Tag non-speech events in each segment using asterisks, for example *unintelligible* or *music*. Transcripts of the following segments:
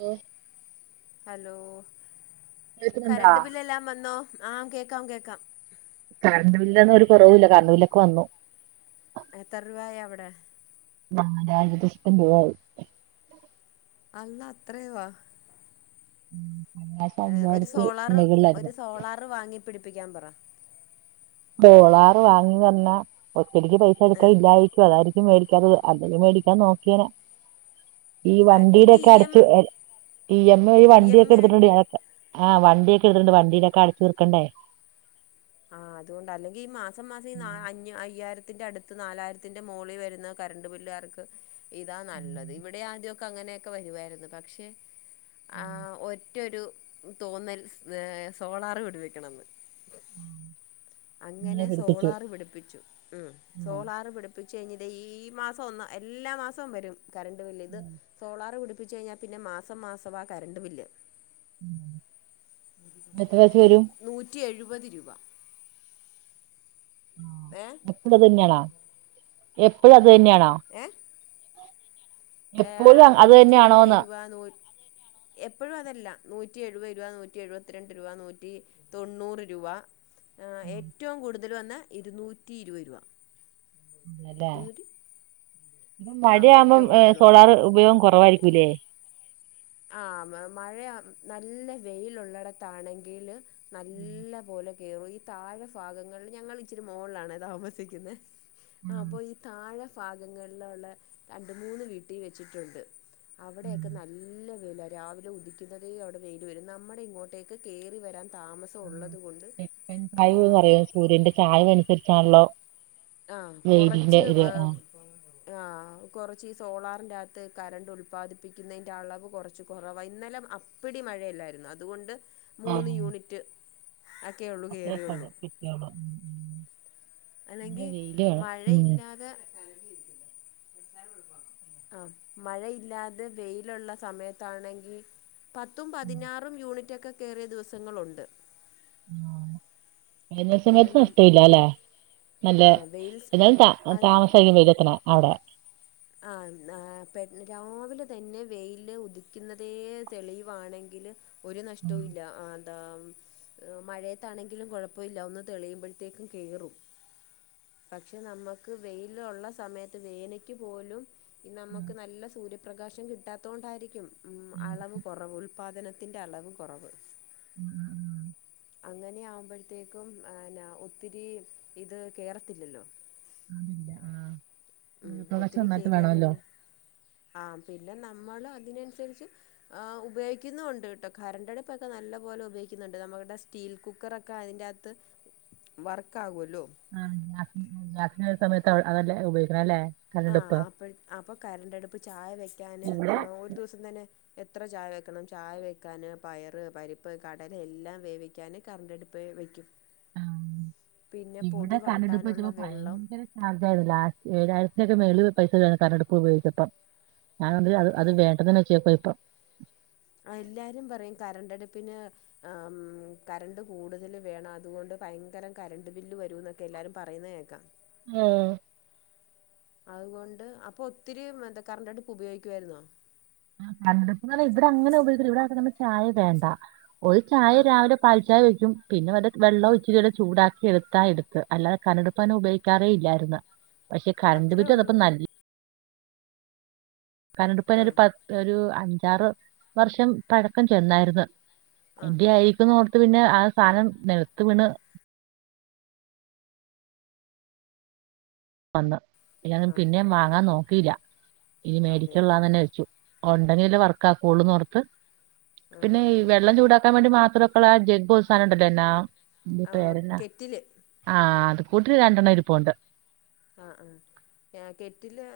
ഉം ഹലോ കേൾക്കുന്നുണ്ടാ കറണ്ട് ബില്ല എല്ലാം വന്നോ ആഹ കേക്കാം കേൾക്കാം. കണ്ണൂില്ലന്നും ഒരു കുറവില്ല കണ്ണവിലൊക്കെ വന്നു. എത്ര രൂപ അവിടെ? ആ രാജ *unintelligible* അല്ല അത്രയവാ ഉ *unintelligible* ഒരു സോളാർ ഒരു സോളാർ വാങ്ങി പിടിപ്പിക്കാൻ പറ. ഡോളാർ വാങ്ങി പറഞ്ഞാ ഒച്ചടിക്ക് പൈസ എടുക്കാ ആഹ് ഇല്ലായിരിക്കും അതാ മേിക്കാത് അ മേടിക്കാൻ നോക്കിയനാ ഈ വണ്ടീടെ അല്ലെങ്കി ഒക്കെ ഇ എം അടച്ച് ഇ എം ഈ ഇ എം വണ്ടിയൊക്കെ ഐ ആയിട്ട് എടുത്തിട്ടുണ്ടൊക്കെ? ആഹ്ണ്ടിയൊക്കെ എടുട്ടണ്ട്ണ്ടിയിലൊക്കെ അടച്ചുതീർക്കണ്ടേ ആഹ് അതുകൊണ്ട് അല്ലെങ്ക ഈ മാസം മാസം ഈ ഉം, അയ്യായിരത്തിന്റെ അടുത്ത് *unintelligible* നാലായിരത്തിന്റെ മുകളി വരുന്ന കറണ്ട് ബില്ലുകാർക്ക് ഇതാ ഉം, നല്ലത് ഇവിടെ ആദ്യം അങ്ങനെയൊക്കെ വരുവായിരുന്നു പക്ഷെ ആ ഉം, ഒ മറ്റരു തോന്നൽ സോളാർ പിടിവെക്കണമെന്ന് ഉം. അങ്ങനെ സോളാർ പിടിപ്പിച്ചു ഉം, സോളാർ പിടിപ്പ പ്പിച്ച് കഴിഞ്ഞ് ഇതെ ഈ മാസം ഒന്ന് എല്ലാ മാസോം വരും കറണ്ട് ബില്ല് ഇത് ഉം, സോളാറ് പിടിപ്പിച്ച് കഴിഞ്ഞാ പിന്നെ മാസം മാസവാ കറണ്ട് ബില്ല് ഉം. എത്ര വെച്ച് ഇൻ വരും നൂറ്റി എഴുപത് രൂ *unintelligible* എപ്പഴും അത് തന്നെയാണോ എപ്പഴും അത് തന്നെയാണോ ഏഹ് എപ്പോഴും ഏഹ് അ- അത് നൂറ്റി എഴുപത് തന്നെയാണോന്ന് രൂപ നൂറ്റ് എപ്പഴും അതല്ല നൂറ്റി എഴുപത് രൂപ നൂറ്റി എഴുപത്തിരണ്ട് രൂപ നൂറ്റി തൊണ്ണൂറ് രൂപ ഏറ്റവും കൂടുതൽ വന്നെ ഇരുന്നൂറ്റി ഇരുപത് രൂപ *unintelligible* ഇരുന്നൂറ്റി ഇപ്പം ആ മഴയാവുമ്പം ഏറ്റവും കൂടുതൽ വന്നത് സോളാർ ഉപയോഗം കൊറവായിരിക്കൂല്ലേ ആഹ് മ മഴയി നല്ല വെയിലുള്ളിടത്താണെങ്കില് നല്ല പോലെ കേറു ഈ താഴെ ഫാഗങ്ങളില് ഞങ്ങൾ ഇച്ചിരി മോളിലാണേ താമസിക്കുന്നെ ആഹ് അപ്പൊ ഈ താഴെ ഫാഗങ്ങളിലൊള്ള രണ്ട് മൂന്ന് വീട്ടി വെച്ചിട്ടുണ്ട് അവിടെയൊക്കെ നല്ല നല്ല വെയിലാ രാവിലെ ഉദിക്കുന്നതേ അവിടെ വെയില് വെരും നമ്മടെ ഇങ്ങോട്ടേക്ക് കേറി വരാൻ താമസം ത്തൊള്ളതുകൊണ്ട് തെക്കൻ ചായ്വ് എന്ന് ഏം പറയും സൂര്യന്റെ ചായിവ് അനുസരിച്ചാണല്ലോ ആഹ് വെയിലിന്റെ കൊറച്ച് ഇത് ആ ആഹ് ആഹ് കൊറച്ച് ഈ സോളാറിന്റാത്ത് കറണ്ട് ഉൽപാദിപ്പിക്കുന്നേയിന്റെ അളവ് കൊറച്ച് കൊറവാ ഇന്നലെ അപ്പിടി മഴയല്ലായിരുന്നോ അതുകൊണ്ട് ആ. മൂന്ന് യൂണിറ്റ് ഒക്കെയുള്ളൂ കേറിയുള്ളൂ *inaudible* പിന്നെ അല്ലെങ്കി വെയില് വേണം ഉം മഴയില്ലാതെ ആഹ് മഴയില്ലാതെ വെയിലുള്ള സമയത്താണെങ്കി പത്തും ഉം, പതിനാറും യൂണിറ്റൊക്കെ കേറിയ ദിവസങ്ങളുണ്ട് *unintelligible* വേനൽ പിന്നെ സമയത്ത് നം നഷ്‌ട ഇല്ലാ ല്ലെ. നല്ല ആഹ് വെയിൽ എന്നാലും ത അത് *unintelligible* അവ്ടെ ആഹ് ന്നാ പെ രാവിലെ തന്നെ വെയില് ഉദിക്കുന്നതേ തെളിവാണെങ്കില് ഒരു ഉം, നഷ്ടവും ഇല്ല ആ ന്താ എഹ് മഴയത്താണെങ്കിലും കുഴപ്പ ഇല്ല ഒന്ന് തെളിയുമ്പഴ്ത്തേക്കും കേറും. പക്ഷെ നമ്മക്ക് വെയില് ഉള്ള സമയത്ത് വേന ക്ക് പോലും ഉം, നമുക്ക് നല്ല സൂര്യപ്രകാശം കിട്ടാത്ത കൊണ്ടായിരിക്കും ഉം അളവ് കുറവ് ഉൽപാദനത്തിന്റെ അളവ് കുറവ് ഹും *inaudible* അങ്ങനെ ആകുമ്പോഴത്തേക്കുംന്ന ഒത്തിരി ഇത് കേറത്തില്ലല്ലോ അതില്ല ആ ഉ സൂര്യപ്രകാശം ഒത്തിരി നന്നായിട്ട് വേണമല്ലോ കയറിയാലല്ലേ ആഹ പിന്നെ നമ്മള് അതിനനുസരിച്ച്. ഉപയിക്കുന്നുണ്ട് ട്ടോ കരണ്ട്ടുപ്പൊക്കെ നല്ല പോലെ ഉപയോഗിക്കുന്നുണ്ട് നമ്മുടെ സ്റ്റീൽ കുക്കറൊക്കെ അതിൻന്റെ അത് വർക്ക ആകുമല്ലോ ആ *unintelligible* സമയത്ത് അതല്ലേ ഉപയോഗിക്കണം അല്ലേ ആ കരണ്ടടുപ്പ് അപ്പ അപ്പൊ കരണ്ട്ടുപ്പ് ചായ വെക്കാന് ഇവിടെ ഒരു ദിവസം തന്നെ എത്ര ചായ വെക്കണം ചായ വെക്കാന് പയറ് പരിപ്പ് കടൽ എല്ലാം വേവിക്കും. ഞാൻ *unintelligible* കറണ്ടടുപ്പ് വെക്കും ആ, പിന്നെ പൊടി വാട്ടാനുള്ള വെള്ളം *unintelligible* ഏഴായിരത്തിേക്കെ മേല് പൈസ *unintelligible* കരണ്ടടുപ് ഉപയോഗിച്ചപ്പം ഞൻ അത് വേണ്ടന്ന് വെച്ചേക്കുവ ഇപ്പം. എല്ലാരും പറയും കരണ്ടടുപ്പിന് കറണ്ട് കൂടുതല വേണം അതുകൊണ്ട് ഭയങ്കര കരണ്ട് ബില്ല് വരും എന്ന്. എല്ലരും പറയുന്നത് കേൾക്കാം ആഹ അതുകൊണ്ട് അപ്പൊ ഒത്തിരി എന്താ കറണ്ടടുപ്പ് ഉപയോഗിക്കുവായിരുന്നോ? ആ ഇവിടെ അങ്ങനെ ഉപയോഗിക്കൂല്ല ചായ വേണ്ട ഒരു ചായ ആഹ് രാവിലെ പാൽചായ വെക്കും പിന്നെ മറ്റേ വെള്ളം ആഹ് *unintelligible* ചൂടാക്കി എടുത്താ എടുത്ത് അല്ലാതെ കരണ്ടടുപ്പ് ഉപോഗിക്കാറേ ഇല്ലായിരുന്നു. പക്ഷെ കറണ്ട് അത്രേ ബില്ല് വന്നപ്പോ ഉള്ളൂ നല്ല *unintelligible* കരണ്ടടുപ്പന്നെ ഒരു ആഹ് പ ഒരു അഞ്ചാറ് വർഷം പഴക്കം ചെന്നായിരുന്നു. ആഹ് എന്റെ ആയിരിക്കും ഓർത്ത് പിന്നെ ആ സാധനം നിലത്ത് വീണ് വന്ന് ഇും ആഹ് പിന്നേ വാങ്ങാൻ നോക്കില്ല. ഇത് അതെയോ മേടിക്കള്ളാന്ന് തന്നെ വെച്ചു. ഉണ്ടെങ്കിൽ അല്ലേ വർക്ക ആാക്കള്ളൂന്ന്ോ റത്ത് ആഹ് പിന്നെ ഈ ആഹ് വെള്ളം ചൂടാക്കാൻ വേണ്ടി മാത്രേ മക്കള ജ ഗോസാാനണ്ടലന്ന ആഹ് പേരന്ന കെറ്റില് ആഹ് അത് കൂട്ടിട്ട രണ്ടെണ്ണം ഇരി പോണ്ട്. ആഹ ആ കെറ്റില്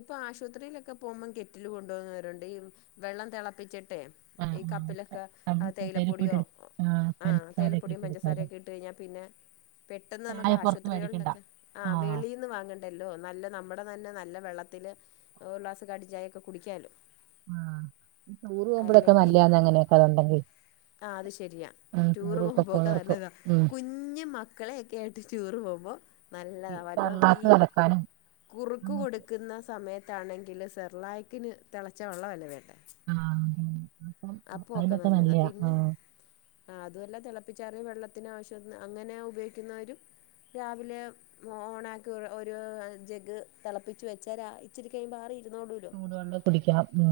ഇപ്പൊ ആശുപത്രിയിലൊക്കെ പോകുമ്പോം കെറ്റിൽ കൊണ്ടു പോന്നുന്നവരുണ്ട് ഈ വെള്ളം തിളപ്പിച്ചട്ടെ ആ ഈ ആ കപ്പിലൊക്കെ നമുക്ക് കയ്യിൽ പോയിട്ട് തേയിലപ്പൊടിയോ എടു ആ ആഹ പഞ്ചസാരയൊക്കെ ഇട്ട് തേലപ്പൊടിയും എടുക്കാലോ പഞ്ചസാരൊക്കെ ഇട്ട് കഴിഞ്ഞാൽ പിന്നെ പെട്ടെന്ന് നമുക്ക് ചായ പുറത്ത് മേടിക്കണ്ട ആശുപത്രികളിലൊക്കെ ആ ആഹ വെളിന്ന് വാങ്ങണ്ടല്ലോ നല്ല നമ്മുടെ തന്നെ നല്ല വെള്ളത്തില് ഒരു ഗ്ലാസ് കട്ടൻചായയൊക്കെ കുടിക്കാലോ? ആഹ ചോറ് പോവുമ്പോഴൊക്കെ അല്ലെങ്കി നല്ലന്ന് അങ്ങനെയൊക്കെ അത്ണ്ടെങ്കിൽ. ആ അത് ശരിയാ ടൂറ് പോകുമ പോക്ക പോണോർക്ക് നല്ലതാ ഉം കുഞ്ഞ് മ മക്കളെയൊക്കെ ആയിട്ട് ടൂറ് പോകുമ്പോൾ നല്ലത ഈ കടലാസ് കലക്കാനും കുറുക്ക് അങ്ങനെ കൊടുക്കുന്ന സമയത്ത് ആണെങ്കിൽ സെർലായക്കിന് തിളച്ച വെള്ളമല്ല വേണ്ടേ? ആത അപ്പ അതിനൊക്കെ നല്ല ആ ആ് അതുമല്ല തിളപ്പിച്ചാറിിയ വെള്ളത്തിന് ആവശ്യം അങ്ങനെ ഉപയോഗിക്കുന്നവരും രാവിലെ ഓണാക്കി ഒരു ജഗ് തിളപ്പിച്ച് വെച്ചാൽ ഇച്ചിരിക്കഴിയുമ്പോ ആറി ഇരുന്നോടൂല്ലോ ടുവെള്ളം കുടിക്കാം ഉ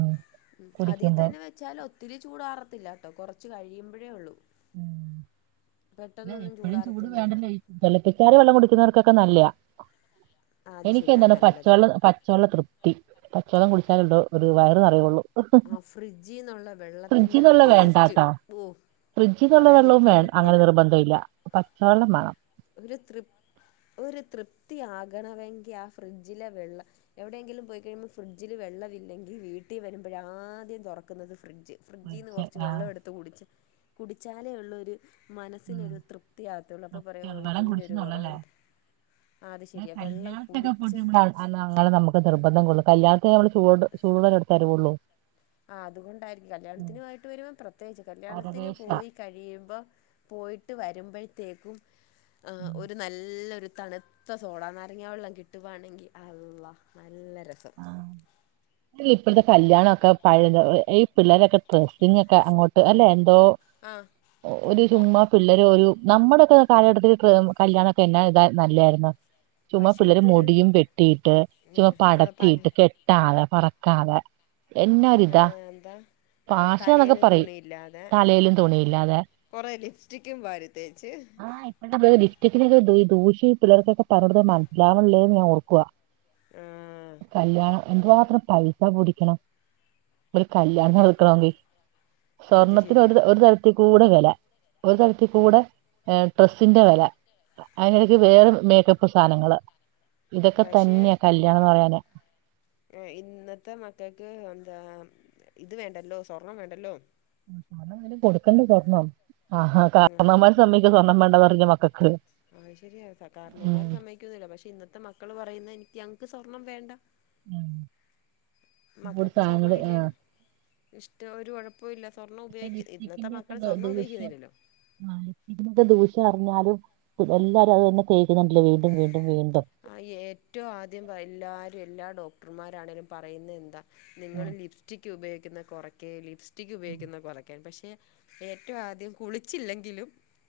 ഉ അതിൽ തന്നെ വെച്ചാൽ ഒത്തിരി ചൂടാറത്തില്ലാട്ടോ കൊറച്ച് കഴിയുമ്പോഴേ ഉള്ളു. ഉം പെട്ടെന്നൊന്നും ചൂടറതോന്നും ഇല്ല തള്ളപ്പിച്ചറിയ വെള്ളം കുടിക്കുന്നവർക്കൊക്കെ നല്ലത. ആ അത് എനിക്ക് ശരിയാ അത് എന്താണ് നല്ലതാ പച്ചവെള്ളം പച്ചവെള്ളം തൃപ്തി പച്ചവെള്ളം കുടിച്ചാലുണ്ടോ ഒരു വയറന്ന് അറിയുള്ളൂ. ആ ഫ്രിഡ്ജിൽ നിന്നുള്ള വെള്ളത്തിന്റെ ഒരു ടേസ്റ്റ് ഓ ഫ്രിഡ്ജ നിന്നുള്ള വെള്ളവും പറയാതിരിക്കാൻ വേണം അങ്ങനെ പറ്റിയേല നിർബന്ധമല്ല പച്ചവെള്ളം വേണം. ഒരു തൃപ്തിയാകണമെങ്കിൽ ആ ഫ്രിഡ്ജിലെ വെള്ളം എവിടെയെങ്കിലും പോയിക്കഴിയുമ്പോൾ ഫ്രിഡ്ജിൽ വെള്ളമില്ലെങ്കിൽ വീട്ടിൽ വരുമ്പോഴ ആദ്യം തുറക്കുന്നത് ഫ്രിഡ്ജ്. ഫ്രിഡ്ജീന്ന് ഫ്രിഡ്ജ് കുറച്ച് ആഹ് വെള്ളം എടുത്ത് കുടിച്ച്. കുടിച്ചാലേ ഉള്ളരു ഉം മനസ്സിനൊരു തൃപ്തിയാകത്തയുള്ളൂ. അപ്പോം *unintelligible* ആ അത് ശരിയാ വെള്ളം കല്യാണത്തിനൊക്കെ പോയിട്ട് കുടിച്ച നമ്മള അ അങ്ങനെ നമുക്ക് നിർബന്ധം കൊള്ളൂ. കല്ല്യാണത്തി നമ്മ ചൂടു ചൂടൊള്ള എടുത്ത് തരുവുള്ളു. ആ അതുകൊണ്ടായിരിക്കും. കല്യാണത്തിനു പോയിട്ട് വരു പ്രത്യേകിച്ച്, കല്യാണത്തിന് പരവേശാ പോയി കഴിയുമ്പോ പോയിട്ട് വരുമ്പോഴത്തേക്കും, ആ ഉം ഒരു നല്ലൊരു തണു ത്ത സോഡാ നാരങ്ങ വെള്ളം കിട്ടുവാണെങ്കിൽ, അള്ള നല്ല രസം. ഇ ഇപ്പോഴത്തെ കല്യാണമൊക്കെ, പഴ ഈ പിള്ളേരൊക്കെ ഡ്രസ്സിങ്ങ ഒക്കെ അങ്ങോട്ട് അല്ലെ എന്തോ, ആ. ഒരു ചുമ്മാ പിള്ളേര് ഒരു നമ്മുടൊക്കെ കാലഘട്ടത്തില് കല്യാണൊക്കെ എന്നാ ഇത നല്ലതായിരുന്നു. ചുമ്മാ പക്ഷെ പിള്ളേര് ഇതൊരു മുടിയും വെട്ടിയിട്ട് ചുമ്മാ പട തലേ കെട്ടാതെ പറക്കാതെ എന്നാ രുതാ. എന്താ തലേലും തുണില്ലാതെ, തലയിലും തുണിയില്ലാതെ കുറേ ലിപ്സ്റ്റിക്കും വാരി തേച്ച്. ആ *unintelligible* ലിപ്സ്റ്റിക്നൊക്കെ ദൂഷ്യം പിള്ളേർക്കൊക്കെ പറഞ്ഞൊടുത്തു മനസ്സിലാവണള്ളേന്ന് ഞാൻ ഓർക്കുവാ. ആ കല്ല്യാണം എന്തു മാത്രം പൈസ പൊടിക്കണം. ഒരു കല്യാണം അത് നടക്കണമെങ്കി അത് സ്വർണ്ണത്തിന് ഒരു ശരിയാ ഒരു തരത്തി കൂടെ വെല. ഒരു തലത്തി ആ കൂടെ, ഡ്രസ്സിന്റെ വെല അതിനിടയ്ക്ക് വേറെ മേക്കപ്പ് സാനങ്ങള്, പക്ഷേ ഇതൊക്കെതന്ന്യ കല്യാണംന്ന് പറയണെ ഇന്നത്തെ മക്കക്ക് എന്താ ഇത് വേണ്ടല്ലോ, സ്വർണം വേണ്ടല്ലോ. *unintelligible* കൊടുക്കണ്ടെ സ്വർണം. ആഹാ ഉം കാരണവൻമ്മാര് സമ്മയ്ക്കോ സ്വർണ്ണം വേണ്ട പറഞ്ഞ മക്കക്ക്. അത് ശരിയാ ഉം കാർന്നോന്മാര് സമ്മയ്ക്കൊന്നുല്യ പക്ഷെ ഇന്നത്തെ മക്കള് പറയുന്നെ എനിക്ക് ഞങ്ങക്ക് സ്വർണം വേണ്ട ഒരുപാട് മക്കക്ക് സാധനങ്ങള് സ്വർണം ആഹ് ഇല്ലേലും, ഇഷ്ടം ഒരു കൊഴപ്പവുല്യ. സ്വർണ്ണം പക്ഷെ ഉപയോഗിക്യ, ഇന്നത്തെ മക്കൾ സ്വർണം ഉപയോഗിക്കുന്നില്ലല്ലോ. ഇതിന്റെ ദൂഷ്യം അറിഞ്ഞാലും എല്ലാരും അത് തന്നെ തേക്കുന്നെ കണ്ടീലെ വീണ്ടും വീണ്ടും വീണ്ടും. ആ ഏറ്റവും ആദ്യം എല്ലാരും എല്ലാ ഡോക്ടർമാരാണെേലും പറയുന്നത് എന്താ. ഉം, നിങ്ങള് ലിപ്സ്റ്റിക്ക് ഉപയോഗിക്കുന്നെ കുറക്ക്‌ ലിപ്സ്റ്റിക്ക് ഉം, ഉപയോഗിക്കുന്നെ കുറക്കാൻ പക്ഷെ ഏറ്റവും ആദ്യം കുളിച്ചില്ലെങ്കിലും,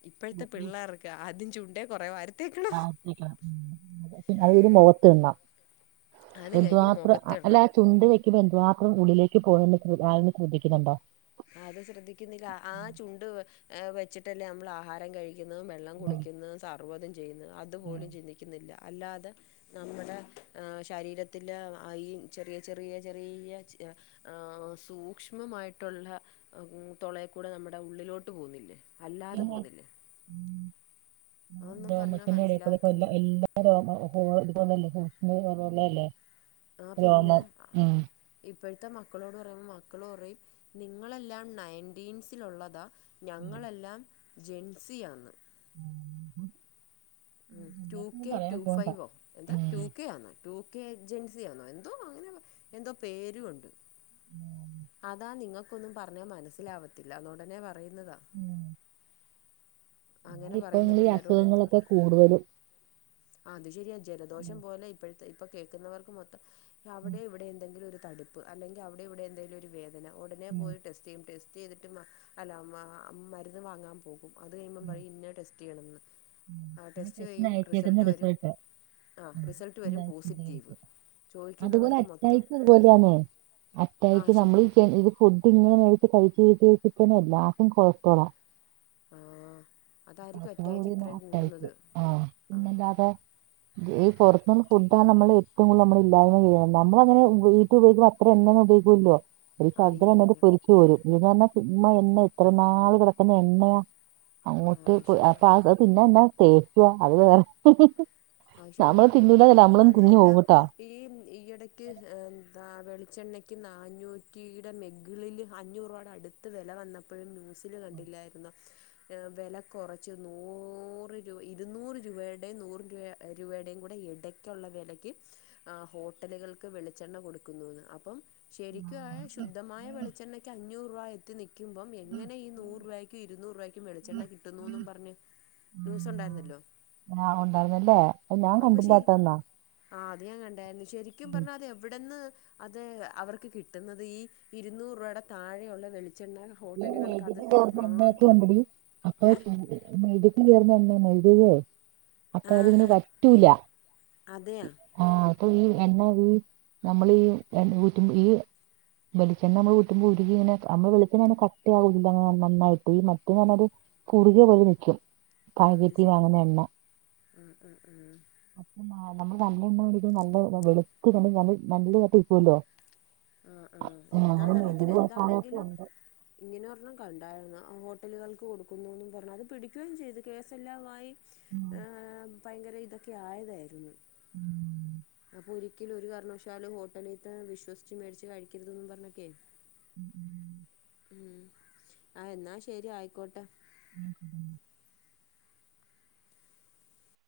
ഇപ്പോഴത്തെ ഉം, ഉം. പിള്ളേർക്ക് ആദ്യം ചുണ്ടേ കുറേ വാരി തേക്കണം *unintelligible* *unintelligible* മുഖത്ത്ടണം, അത് കഴിഞ്ഞ് എന്തുമാത്രം ആ അല്ല. മുഖത്തിടണം ചുണ്ടിൽ വെക്ക്യ്മ്പോൾ എന്തു മാത്രം ഉള്ളിലേക്ക് പോയെന്ന്‌ ആരെങ്കിലും ശ്രദ്ധിക്കുന്നുണ്ടോ. അത് ശ്രദ്ധിക്കുന്നില്ല. ആ ചുണ്ട് വെച്ചിട്ടല്ലേ നമ്മൾ ആഹാരം കഴിക്ക ന്നതും വെള്ളം കുടിക്കുന്നതും സർവ്വതും ചെയ്യുന്നു. അതുപോലും ചിന്തിക്കുന്നില്ല. അല്ലാതെ, നമ്മടെ ഏഹ് ശരീരത്തിന്റെ ആ ഈ ചെറിയ ചെറിയ ചെറിയ, ആ സൂക്ഷ്മമായിട്ട്, ട്ടുള്ള തൊളേക്കൂടെ നമ്മുടെ ഉള്ളിലോട്ട് പോകുന്നില്ലേ അല്ലാതെ പിന്നെ പോകുന്നില്ലേ അതൊന്നും പറഞ്ഞാൽ രോമത്തിന്റെ എടെകൂടെ പ മനസ്സിലാകത്തില്ല എല്ലാ രോ *unintelligible* ഇതുപോലല്ലേ ഹോള്ളല്ലേ. രോമം ഉം. ഇപ്പഴത്തെ മക്കളോട് പറയുമ്മെ മക്കള് പറയും നിങ്ങളെല്ലാം നൈൻറ്റീൻസിൽ ഉള്ളതാ ഉം. ഞങ്ങളെല്ലാം ജെൻസിയാണ്. ഉ ടു കെ ടു പോണ്ട ഫൈവോ, എന്താ ഉം ടു കെ ആന്നോ ടു കെ ജെൻസി ആണോ, എന്തോ അങ്ങനെ എന്തോ പേരുംണ്ട്. ഉ അതാ നിങ്ങക്കൊന്നും പറഞ്ഞ മനസ്സിലാവത്തില്ല, നുടനെ പറയുന്നതാ. ഉം. എന്നാ അങ്ങനെ ഇപ്പൊ പറയുന്ന നിങ്ങൾ ഈ പിള്ളേരോട് എന്തു പറ അസുഖങ്ങളൊക്കെ കൂടുതലും അത് ശരിയാ ഉം. ജലദോഷം പോലെ ഇപ്പഴത്തെ ഇപ്പൊ കേൾക്കുന്നവർക്ക് മൊത്തം ഉം. അവിടെ ഇവിടെ എന്തെങ്കിലും ഒരു തടിപ്പ്, അല്ലെങ്കിൽ അവിടെ ഇവിടെ എന്തെങ്കിലും ഒരു വേദന ഉടനെ ഉം. പോയി ടെസ്റ്റ്, ചെയ്യും. ടെസ്റ്റ് ചെയ്തിട്ട് മ അല്ല മ മരുന്ന് വാങ്ങാൻ പോകും. അത് കഴിയുമ്പം പറയും ഇന്ന ടെസ് *unintelligible* ണേന്നു. *unintelligible* പ്രശ്‌നായിട്ട് ഇടുന്ന റിസൾട്ട്. ആ റിസൾട്ട് വരും പോസിറ്റീവ് *unintelligible* അതുപോലെ ചോദിക്കുന്നവർക്ക് മൊത്തം അറ്റായ്ക്കും ഇതുപോലെയാന്നേ ആ അറ്റാക്ക് ഞമ്മള് ശരിയാ വിചാരി ഇ ഫുഡ് ഇങ്ങനെ കയിച് കയിച് കയ്ച്ചച്ചു ഇപ്പം എല്ലാർക്കും കൊളസ്ട്രോളാ. ആ അതാരിക്കും അറ്റാക്ക് ഇത്രേം കഴിക്കും ആഹ് പിന്നെല്ലാതെ ഈ പൊറത്ത്ന്ന്‌ ഒത്തിരി ഫുഡങ്ങനെ നമ്മള് എറ്റവും കൂടുതല് നമ്മള് ഇല്ലായ്മ ചെയ്യ്യ ഞമ്മള് അങ്ങനെ വീട്ടി ഉപയോഗിക്കുന്ന അത്ര എണ്ണയൊന്നും ഉപയോഗിക്കൂലല്ലോ ഒരു ആ *unintelligible* ഇല്ല ഉണ്ടെങ്കി ഇല്ല പൊരിച്ചു കോരും ഇതന്ന് പറഞ്ഞാ ചുമ്മാ എണ്ണ എത്ര നാള് കെടക്കുന്ന എണ്ണയാ അങ്ങോട്ട് പ് ആ പാ ആ അത് തിന്നാൻ എന്നാ ടേസ്റ്റിയാ അത് വേറെ *unintelligible* അത് ശരിയാ നമ്മള് എത്ര തിന്നൂന്നതല്ല. നമ്മളും അതുമല്ല തിന്നുപോവുട്ട. ഈ ഈയിടയ്ക്ക് എന്താ വെളിച്ചെണ്ണയ്ക്ക്, നാന്നൂറ്റിയുടെ മെകളില് അഞ്ഞൂറോളം, അടുത്ത് വെല വന്നപ്പോഴും ന്യൂസില് കണ്ടില്ലായിരുന്നോ ഏ വെല കുറച്ച്, നൂറ് രൂ ഇരുന്നൂറ് രൂപയുടെയും, നൂറ് രൂപ ഒരു വേടെകൂടെ ഇടയ്ക്കുള്ള വെലയ്ക്ക്, ആ ഹോട്ടലുകൾക്ക് വെളിച്ചെണ്ണ കൊടുക്കുന്നുന്ന്, അപ്പം. ശരിക്കും ആ ശുദ്ധമായ വെളിച്ചെണ്ണയ്ക്ക് അഞ്ഞൂറ് രൂപ എത്തി നിൽക്കുമ്പോം, എങ്ങനെ ഈ നൂറ് രൂപ ക്ക് ഇരുന്നൂറ് രൂപയ്ക്കും വെളിച്ചെണ്ണ കിട്ടുന്നുന്ന്‌ പറഞ്ഞ് ന്യൂസ് ഉണ്ടായിരുന്നല്ലോ. ആഹ ഉണ്ടായിരുന്നല്ലേ. അത് ഞാൻ അപ്പൊ ശേ കണ്ടില്ലാത്തന്നാ ആ അത് ഞാൻ കണ്ടരുന്നു. ശരിക്കും പറഞ്ഞാ അത് എവിടെന്ന് അത് അവർക്ക് കിട്ടുന്നത്, ഈ ഇരുന്നൂറ് രൂപയുടെ താഴെയുള്ള വെളിച്ചെണ്ണ ഹോട്ടലുകൾക്ക് അത് മാ *unintelligible* ഏ *unintelligible* *unintelligible* അപ്പൊ ആ അതിങ്ങനെ ആ വറ്റൂല. അതെയാ ആഹ അപ്പൊ ഈ എണ്ണ ഈ നമ്മളി ഈ എ ഊറ്റു ഈ. വെളിച്ചണ്ണ നമ്മള് ഊറ്റുമ്പ ഒരുകി ഇങ്ങനെ *unintelligible* *unintelligible* കട്ടിയാവൂലല്ല നന്നായിട്ട് ഈ മറ്റ ഈ- ഞാനൊരു കുറുകിയ പോലെ വെക്കും. ആ അത് ശരി. ആഹ ആഹ ആഹ. അപ്പ നമ്മള് നല്ലണ്ണ നല്ല വെളുത്ത് നല്ല നല്ലതായിട്ട് *unintelligible* ആ ആ അങ്ങനെ എന്താന്നറിയത്തില്ല. മെഴുക് മസാലയൊക്കെ എന്താണെങ്കിലും ഉണ്ട് ഇങ്ങനെ ഒറണം കണ്ടായിരുന്നു. ഹോട്ടലുകൾക്ക് കൊടുക്കുന്നുന്ന് പറഞ്ഞ്, അത് പിടിക്കുകയും ചെയ്തു കേസെല്ലാമായി. ഏ ഭയങ്കര ഇതൊക്കെ ആയതായിരുന്നു. ഉം. അപ്പൊ ഒരിക്ക ഒരിക്കലും ഒരു കാരണവശാല് ഹോട്ടലിത്ത വിശ്വസിച്ച് മേടിച്ച് കഴിക്കരുതെന്നും പറഞ്ഞക്കെ, ഉം ഉം ഉം. ആ എന്നാൽ ശരി ആയിക്കോട്ടെ. ഉ